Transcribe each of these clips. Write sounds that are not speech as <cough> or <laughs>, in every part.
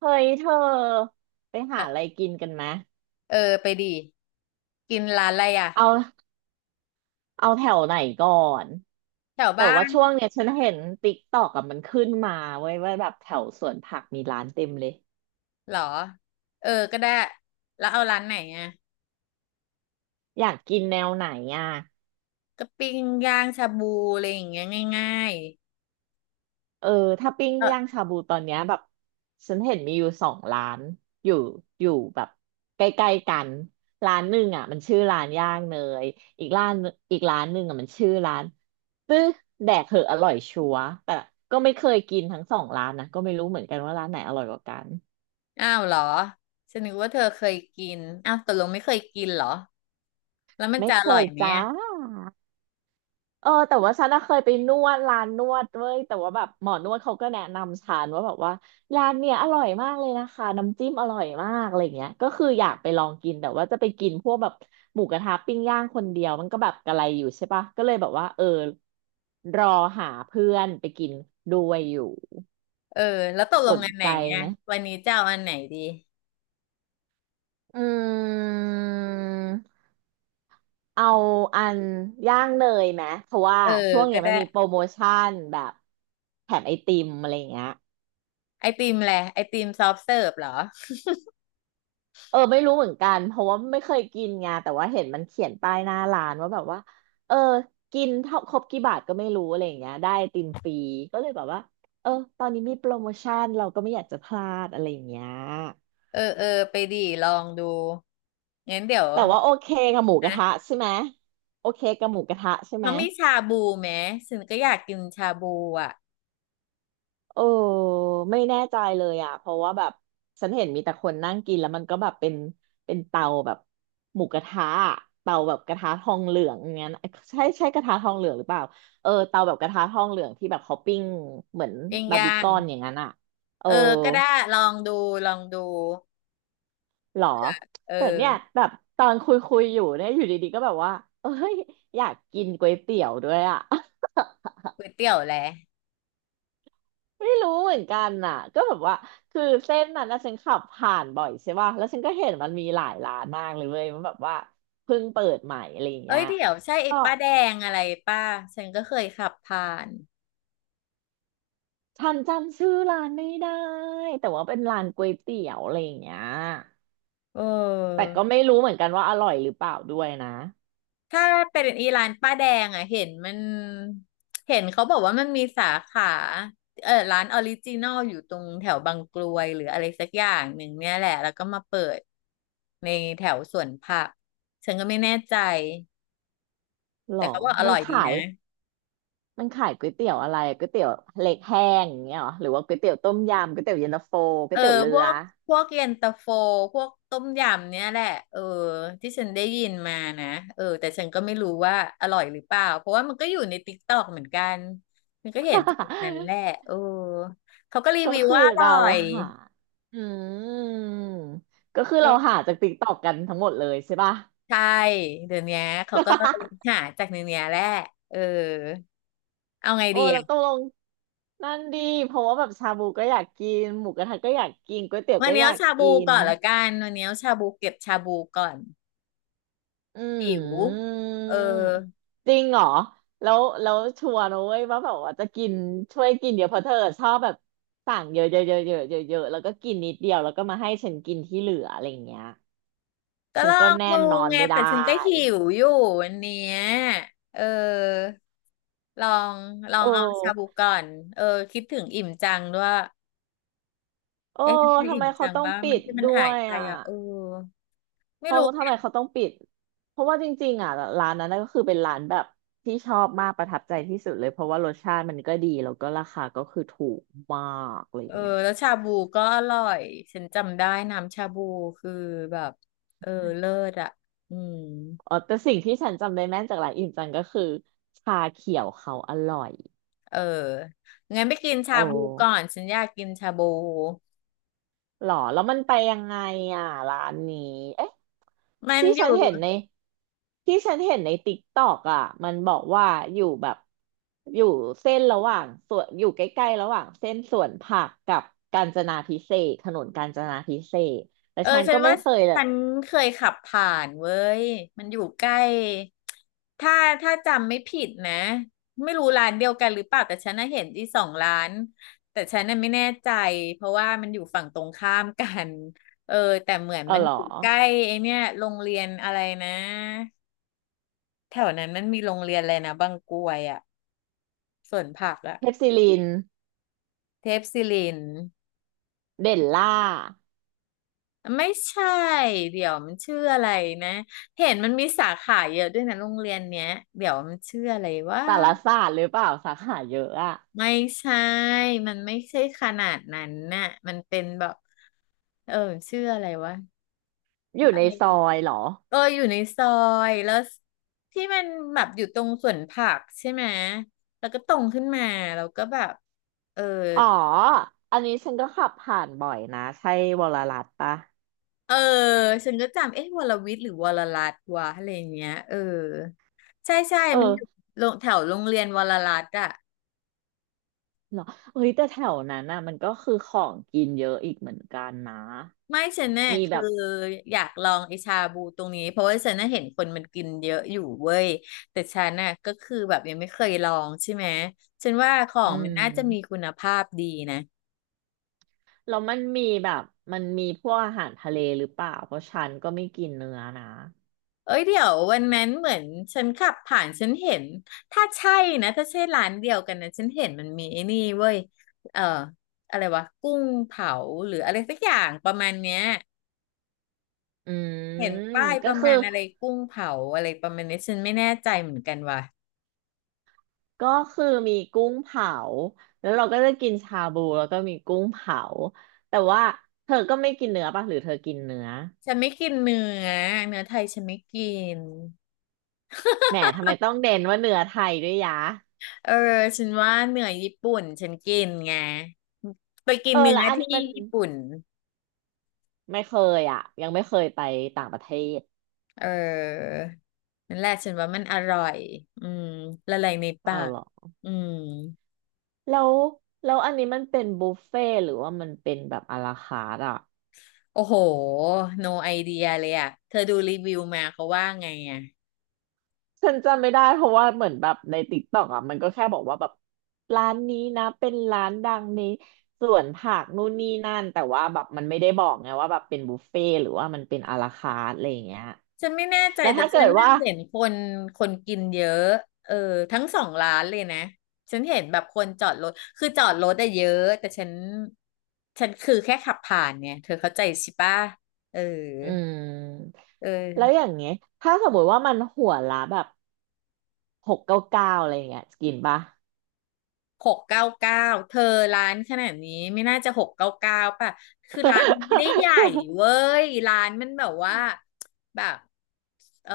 เฮ้ยเธอไปเอหาออะไรกินกันไหมเออไปดีกินร้านอะไรอ่ะเอาเอาแถวไหนก่อนแถวแต่บ้าว่าช่วนงเนี้ยฉันเห็นติ๊กตอกกับมันขึ้นมาเว้ยว่าแบบแถวสวนผักมีร้านเต็มเลยเหรอเออก็ได้แล้วเอาร้านไหนอ่ะอยากกินแนวไหนอ่ะ ก็ปิ้งย่างชาบูอะไรอย่างเงี้ยง่ายเออถ้าปิ้งๆเออย่างชาบูตอนเนี้ยแบบฉันเห็นมีอยู่สองร้านอยู่อยู่แบบใกล้ๆกันร้านหนึ่งอ่ะมันชื่อร้านย่างเนยอีกร้านอีกร้านหนึ่งอ่ะมันชื่อร้านตื้อแดกเหอะอร่อยชัวร์แต่ก็ไม่เคยกินทั้งสองร้านนะก็ไม่รู้เหมือนกันว่าร้านไหนอร่อยกว่ากันอ้าวเหรอฉันนึกว่าเธอเคยกินอ้าวตกลงไม่เคยกินเหรอแล้วมันไม่จะอเคร่อยยไหมจ้า อะเออแต่ว่าฉันน่ะเคยไปนวดร้านนวดเว้ยแต่ว่าแบบหมอนวดเขาก็แนะนำฉันว่าแบบว่าร้านเนี่ยอร่อยมากเลยนะคะน้ำจิ้มอร่อยมากอะไรเงี้ยก็คืออยากไปลองกินแต่ว่าจะไปกินพวกแบบหมูกระทะปิ้งย่างคนเดียวมันก็แบบกระไรอยู่ใช่ปะก็เลยแบบว่าเออรอหาเพื่อนไปกินด้วยอยู่เออแล้วตกลสงนอันไหนใจอ่ะไหมวันนี้จะเอาอันไหนดีอืมเอาอันย่างเนยไหมเพราะว่าเออช่วงก็เนี้ยมัได้นมีโปรโมชั่นแบบแถมไอติมอะไรเงี้ย ไอติมแหละไอติมซอฟต์เสิร์ฟเหรอเออไม่รู้เหมือนกันเพราะว่าไม่เคยกินไงแต่ว่าเห็นมันเขียนป้ายหน้าร้านว่าแบบว่าเออกินเท่าครบกี่บาทก็ไม่รู้อะไรอย่างเงี้ยได้ไอติมฟรีก็เลยแบบว่าเออตอนนี้มีโปรโมชั่นเราก็ไม่อยากจะพลาดอะไรอย่างเงี้ยเออไปดีลองดูงั้นเดี๋ยวแต่ว่าโอเคกับหมูกระนะ ทะใช่ไหมโอเคกับหมูกระทะใช่ไหม เขามีชาบูไหมฉันก็อยากกินชาบูอ่ะเออไม่แน่ใจเลยอ่ะเพราะว่าแบบฉันเห็นมีแต่คนนั่งกินแล้วมันก็แบบเป็นเตาแบบหมูกระทะอะเตาแบบกระทะทองเหลืองอย่างเงี้ยนะใช่ใช่กระทะทองเหลืองหรือเปล่าเออเตาแบบกระทะทองเหลืองที่แบบเขาปิ้งเหมือนย่างบาร์บีย่าคงอนอย่างนั้นอ่ะเออเออก็ได้ลองดูลองดูหรอเอแต่เนี่ยอแบบตอนคุยคุยอยู่เนี่ยอยู่ดีๆก็แบบว่าเอ้ยอยากกินก๋วยเตี๋ยวด้วยอ่ะ ก๋วยเตี๋ยวแหละไม่รู้เหมือนกันน่ะก็แบบว่าคือเส้นนั้นนะฉันขับผ่านบ่อยใช่ป่ะแล้วฉันก็เห็นมันมีหลายร้านมากเลยเว้ยมันแบบว่าเพิ่งเปิดใหม่อะไรอย่างเอ้เงี้ยยเดี๋ยวใช่ไอ้ก็ป้าแดงอะไรป้าฉันก็เคยขับผ่านฉันจำชื่อร้านไม่ได้แต่ว่าเป็นร้านก๋วยเตี๋ยวอะไรอย่างเงี้ยเอแต่อก็ไม่รู้เหมือนกันว่าอร่อยหรือเปล่าด้วยนะถ้าเป็นอีร้านป้าแดงอ่ะเห็นมันเห็นเขาบอกว่ามันมีสาขาเออร้านออริจินอลอยู่ตรงแถวบางกรวยหรืออะไรสักอย่างหนึ่งเนี่ยแหละแล้วก็มาเปิดในแถวสวนผักฉันก็ไม่แน่ใจ หรแต่อเขาบอกอมัร่นอยดีขายนะมันขายก๋วยเตี๋ยวอะไรก๋วยเตี๋ยวเล็กแห้งอย่างเงี้ยหรอหรือว่าก๋วยเตี๋ยวต้มยำก๋วยเตี๋ยวเย็นตาโฟก๋เอวอยเตี๋ยวเรืพวอ กพวกเย็นตาโฟพวกต้มยำเนี่ยแหละเออที่ฉันได้ยินมานะเออแต่ฉันก็ไม่รู้ว่าอร่อยหรือเปล่าเพราะว่ามันก็อยู่ในติ๊กต็อกเหมือนกันมันก็เห็นจากนั้นแหละ <laughs> เออเขาก็รีก็วิวคือว่าอร่เราอยหาอืมก็คือเอเราอหาจากติ๊กตอกกันทั้งหมดเลยใช่ป่ะ ใช่เดี๋ยวเนี้ยเขาก็หา <laughs> จากในเนี้ยแหละเออเอาไงโอ้ดีอะเราตกลงนั่นดีเพราะว่าแบบชาบูก็อยากกินหมูกระทะก็อยากกินก๋วยเตี๋ยววันก็นี้อยาเอากชาบูกินก่อนละกันวันนี้เอาชาบูเก็บชาบูก่อนอืหิวมเออ จริงเหรอแล้วชัวร์นะเว้ยว่าแบบว่าจะกินช่วยกินเดี๋ยวเพราะเธอชอบแบบสั่งเยอะเยอะเยอะเยอะเยอะเยอะแล้วก็กินนิดเดียวแล้วก็มาให้ฉันกินที่เหลืออะไรอย่างเงี้ยก็ฉัลนอก็งแน่ดูนนอนไงไม่ได้แต่ฉันก็หิวอยู่วันเนี้ยเออลองลอโองเอาชาบู้ ก่อนเออคิดถึงอิ่มจังด้วยเออเอ๊ะมันคือทำอิ่ไมมเขาจังต้องป่ะปิมันดที่มันด้หาวยยไปอ่ะอ่ะเออไม่เขารู้ทำไมเขาต้องปิดเพราะว่าจริงๆอ่ะร้านนั้นน่ะก็คือเป็นร้านแบบที่ชอบมากประทับใจที่สุดเลยเพราะว่ารสชาติมันก็ดีแล้วก็ราคาก็คือถูกมากอะไรเออเงี้ยแล้วชาบูก็อร่อยฉันจำได้น้ำชาบูคือแบบเออเลิศอ่ะอืมอ๋อแต่สิ่งที่ฉันจำได้แม่นจากร้านอิ่มจังก็คือชาเขียวเขาอร่อยเอองั้นไปกินโอชาบูก่อ้ นฉันอยากกินชาบูหรอแล้วมันไปยังไงอ่ะร้านนี้เอ๊ะมันที่อฉัยู่ นเห็นในที่ฉันเห็นในติ๊กตอกอ่ะมันบอกว่าอยู่แบบอยู่เส้นระหว่างส่วนอยู่ใกล้ๆระหว่างเส้นสวนผักกับกาญจนาภิเษกถนนกาญจนาภิเษกแต่เออฉันฉัก็นไม่ว่าเคยเลยฉันเคยขับผ่านเว้ยมันอยู่ใกล้ถ้าจำไม่ผิดนะไม่รู้ร้านเดียวกันหรือเปล่าแต่ฉันน่ะเห็นที่สองร้านแต่ฉันน่ะไม่แน่ใจเพราะว่ามันอยู่ฝั่งตรงข้ามกันเออแต่เหมือนเออมันหรออยู่ใกล้ไอเนี่ยโรงเรียนอะไรนะแถวนั้นมันมีโรงเรียนอะไรนะบางกรวยอะสวนผักอะเทพศิรินเทพศิริน เด่นล่าไม่ใช่เดี๋ยวมันชื่ออะไรนะเห็นมันมีสาขาเยอะด้วยนะโรงเรียนเนี้ยเดี๋ยวมันชื่ออะไรว่าสารศาสตร์หรือเปล่าสาขาเยอะอ่ะไม่ใช่มันไม่ใช่ขนาดนั้นน่ะมันเป็นแบบเออชื่ออะไรวะอยู่อะในซอไรยเหรอเอออยู่ในซอยแล้วที่มันแบบอยู่ตรงสวนผักใช่ไหมแล้วก็ตรงขึ้นมาแล้วก็แบบเออ อ๋ออันนี้ฉันก็ขับผ่านบ่อยนะใช่วรรัตน์ปะเออฉันก็จำเอ๊ะวรวิทย์หรือวรรัตน์วะอะไรอย่างเงี้ยเออใช่เอมันอยู่อ โรงแถวโรงเรียนวรรัตน์อะเหรอเฮ้ยแต่แถวนั้นน่ะมันก็คือของกินเยอะอีกเหมือนกันนะไม่ฉันเนี่ยมีแบคือบอยากลองไอชาบูตรงนี้เพราะว่าฉันน่ะเห็นคนมันกินเยอะอยู่เว้ยแต่ฉันน่ะก็คือแบบยังไม่เคยลองใช่ไหมฉันว่าขออืงมันน่าจะมีมคุณภาพดีนะ แล้วมันมีแบบมันมีพวกอาหารทะเลหรือเปล่าเพราะฉันก็ไม่กินเนื้อนะเอ้ยเดี๋ยววันนั้นเหมือนฉันขับผ่านฉันเห็นถ้าใช่นะถ้าใช่ร้านเดียวกันนะฉันเห็นมันมีไอ้นี่เว้ยเอ่ออะไรวะกุ้งเผาหรืออะไรสักอย่างประมาณเนี้ยอืเห็นมป้ายปก็ระคือมาณอะไรกุ้งเผาอะไรประมาณนี้ฉันไม่แน่ใจเหมือนกันว่ะก็คือมีกุ้งเผา แล้วเราก็จะกินชาบูแล้วก็มีกุ้งเผา แต่ว่าเธอก็ไม่กินเนื้อป่ะหรือเธอกินเนื้อฉันไม่กินเนื้อเนื้อไทยฉันไม่กินแหมทำไมต้องเด่นว่าเนื้อไทยด้วยยะเออฉันว่าเนื้อญี่ปุ่นฉันกินไงไปกิเอนอเนื้แล้วออันที่นี้มันญี่ปุ่น ไม่เคยอ่ะยังไม่เคยไปต่างประเทศเออนั่นแหละฉันว่ามันอร่อยอืมละลายในปาอาวกเหรอ อืมแล้วแล้วอันนี้มันเป็นบุฟเฟ่ต์หรือว่ามันเป็นแบบอาราคาร์ทอ่ะโอ้โห no idea เลยอ่ะเธอดูรีวิวมาเขาว่าไงอ่ะฉันจำไม่ได้เพราะว่าเหมือนแบบในติ๊กต็อกอ่ะมันก็แค่บอกว่าแบบร้านนี้นะเป็นร้านดังในสวนผักนู่นนี่นั่นแต่ว่าแบบมันไม่ได้บอกไงว่าแบบเป็นบุฟเฟ่ต์หรือว่ามันเป็นอาราคาร์ทอะไรอย่างเงี้ยฉันไม่แน่ใจแล้วแต่ถ้าเกิฉันดน่ะว่าเห็นคนกินเยอะเออทั้งสองร้านเลยนะ ฉันเห็นแบบคนจอดรถคือจอดรถอะเยอะแต่ฉันคือแค่ขับผ่านเนี่ยเธอเข้าใจใช่ปะเอออืมเอแล้วอ อย่างเงี้ยถ้าสมมติว่ามันหัวละแบบ699อะไรอย่างเงี้ยกินปะ หกเก้าเก้าเธอร้านขนาดนี้ไม่น่าจะหกเก้าเก้าป่ะคือร้านมันไม่ได้ใหญ่เว้ยร้านมันแบบว่า <laughs> แบบเออ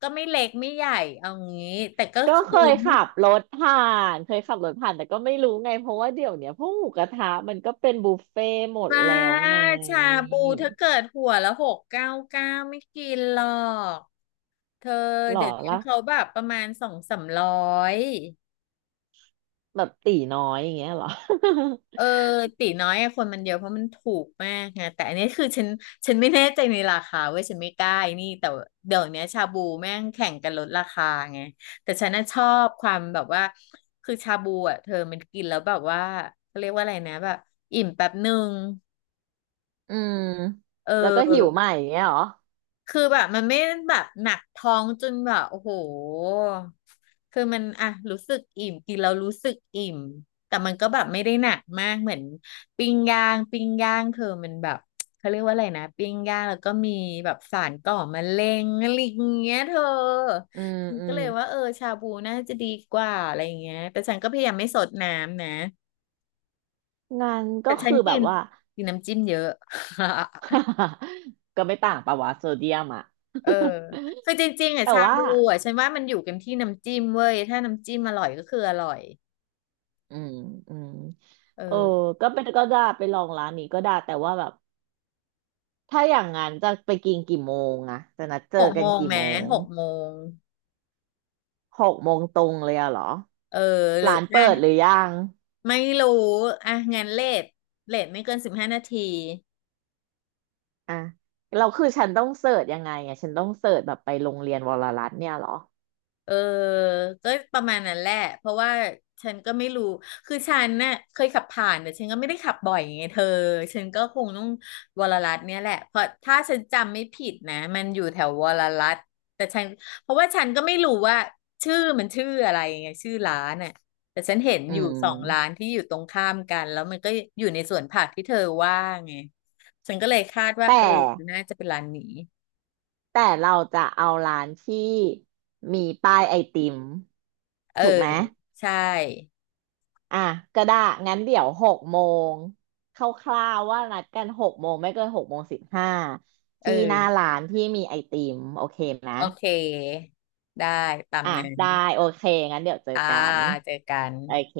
ก็ไม่เล็กไม่ใหญ่เอางี้แต่ก็ก็คือเคยไม่ขับรถผ่านเคยขับรถผ่านแต่ก็ไม่รู้ไงเพราะว่าเดี๋ยวเนี้ยพวกหมูกระทะมันก็เป็นบุฟเฟ่ต์หมดมาแล้วไงชาบูถ้าเกิดหัวละหกเก้าเก้าไม่กินหรอกเธอหรอเดี๋ยวนี้ล่ะเขาแบบประมาณ200-300 แบบตีน้อยอย่างเงี้ยหรอ เออตีน้อยอะคนมันเยอะเพราะมันถูกมากไงแต่อันนี้คือฉันไม่แน่ใจในราคาเว้ยฉันไม่กล้าไอ้นี่แต่เดี๋ยวเนี้ยชาบูแม่งแข่งกันลดราคาไงแต่ฉันน่ะชอบความแบบว่าคือชาบูอ่ะเธอมันกินแล้วแบบว่าเขาเรียกว่าอะไรนะแบบอิ่มแป๊บหนึ่ง <laughs> อืมเแล้วก็หิวออ ใหม่อย่างเงี้ยหรอคือแบบมันไม่แบบหนักท้องจนแบบโอ้โหคือมันอ่ะรู้สึกอิ่มกินแล้วรู้สึกอิ่มแต่มันก็แบบไม่ได้หนักมากเหมือนปิ้งย่างปิ้งย่างเธอมันแบบเขาเรียกว่าอะไรนะปิ้งย่างแล้วก็มีแบบสารก่อมะเร็งอะไรอย่างเงี้ยเธออืมฉันอืก็มเลยว่าเออชาบูน่าจะดีกว่าอะไรอย่างเงี้ยแต่ฉันก็พยายามไม่สดน้ำนะงานก็แต่ฉันคือแบกิบนว่า กินน้ำจิ้มเยอะ <laughs> <laughs> ก็ไม่ต่างปะวะโซเดียมอ่ะ เออคือจริงๆ <laughs> อ่ะแต่ชาว่าบูอ่ะฉันว่ามันอยู่กันที่น้ำจิ้มเว้ยถ้าน้ำจิ้มอร่อยก็คืออร่อยอืมอืมเอเอออก็เป็นก็ได้ไปลองร้านนี้ก็ได้แต่ว่าแบบ ถ้าอย่างนั้นจะไปกินกี่โมงอะจะนัดเจหอกกัโมนงกี่โมแม้งหกโมงหกโมงตรงเลยอะเหรอเออหรือร้านอ่ะเปิดหรือยังไม่รู้อ่ะงั้นเลทเลทไม่เกิน15 นาที อ่ะเราคือฉันต้องเสิร์ชยังไงอะฉันต้องเสิร์ชแบบไปโรงเรียนวรรัตน์เนี่ยเหรอเออก็ประมาณนั้นแหละเพราะว่าฉันก็ไม่รู้ คือฉันน่ะเคยขับผ่านแต่ฉันก็ไม่ได้ขับบ่อยไงเธอ ฉันก็คงต้องวรรัตน์เนี่ยแหละเพราะถ้าฉันจำไม่ผิดนะมันอยู่แถววรรัตน์แต่ฉันเพราะว่าฉันก็ไม่รู้ว่าชื่อมันชื่ออะไรไงชื่อร้านน่ะแต่ฉันเห็นอือยู่สองร้านมที่อยู่ตรงข้ามกันแล้วมันก็อยู่ในสวนผักที่เธอว่าไงฉันก็เลยคาดว่าแต่เออน่าจะเป็นร้านนี้แต่เราจะเอาร้านที่มีป้ายไอติมเออถูกไหมใช่อ่ะก็ได้งั้นเดี๋ยวหกโมงคร่าวๆว่านัดกันหกโมงไม่เกิน6 โมง 15เออ ที่หน้าร้านที่มีไอติมโอเคนะ โอเค ได้ ตามอ่ะนั้นได้โอเคงั้นเดี๋ยวเจออ่ากันเจอกันโอเค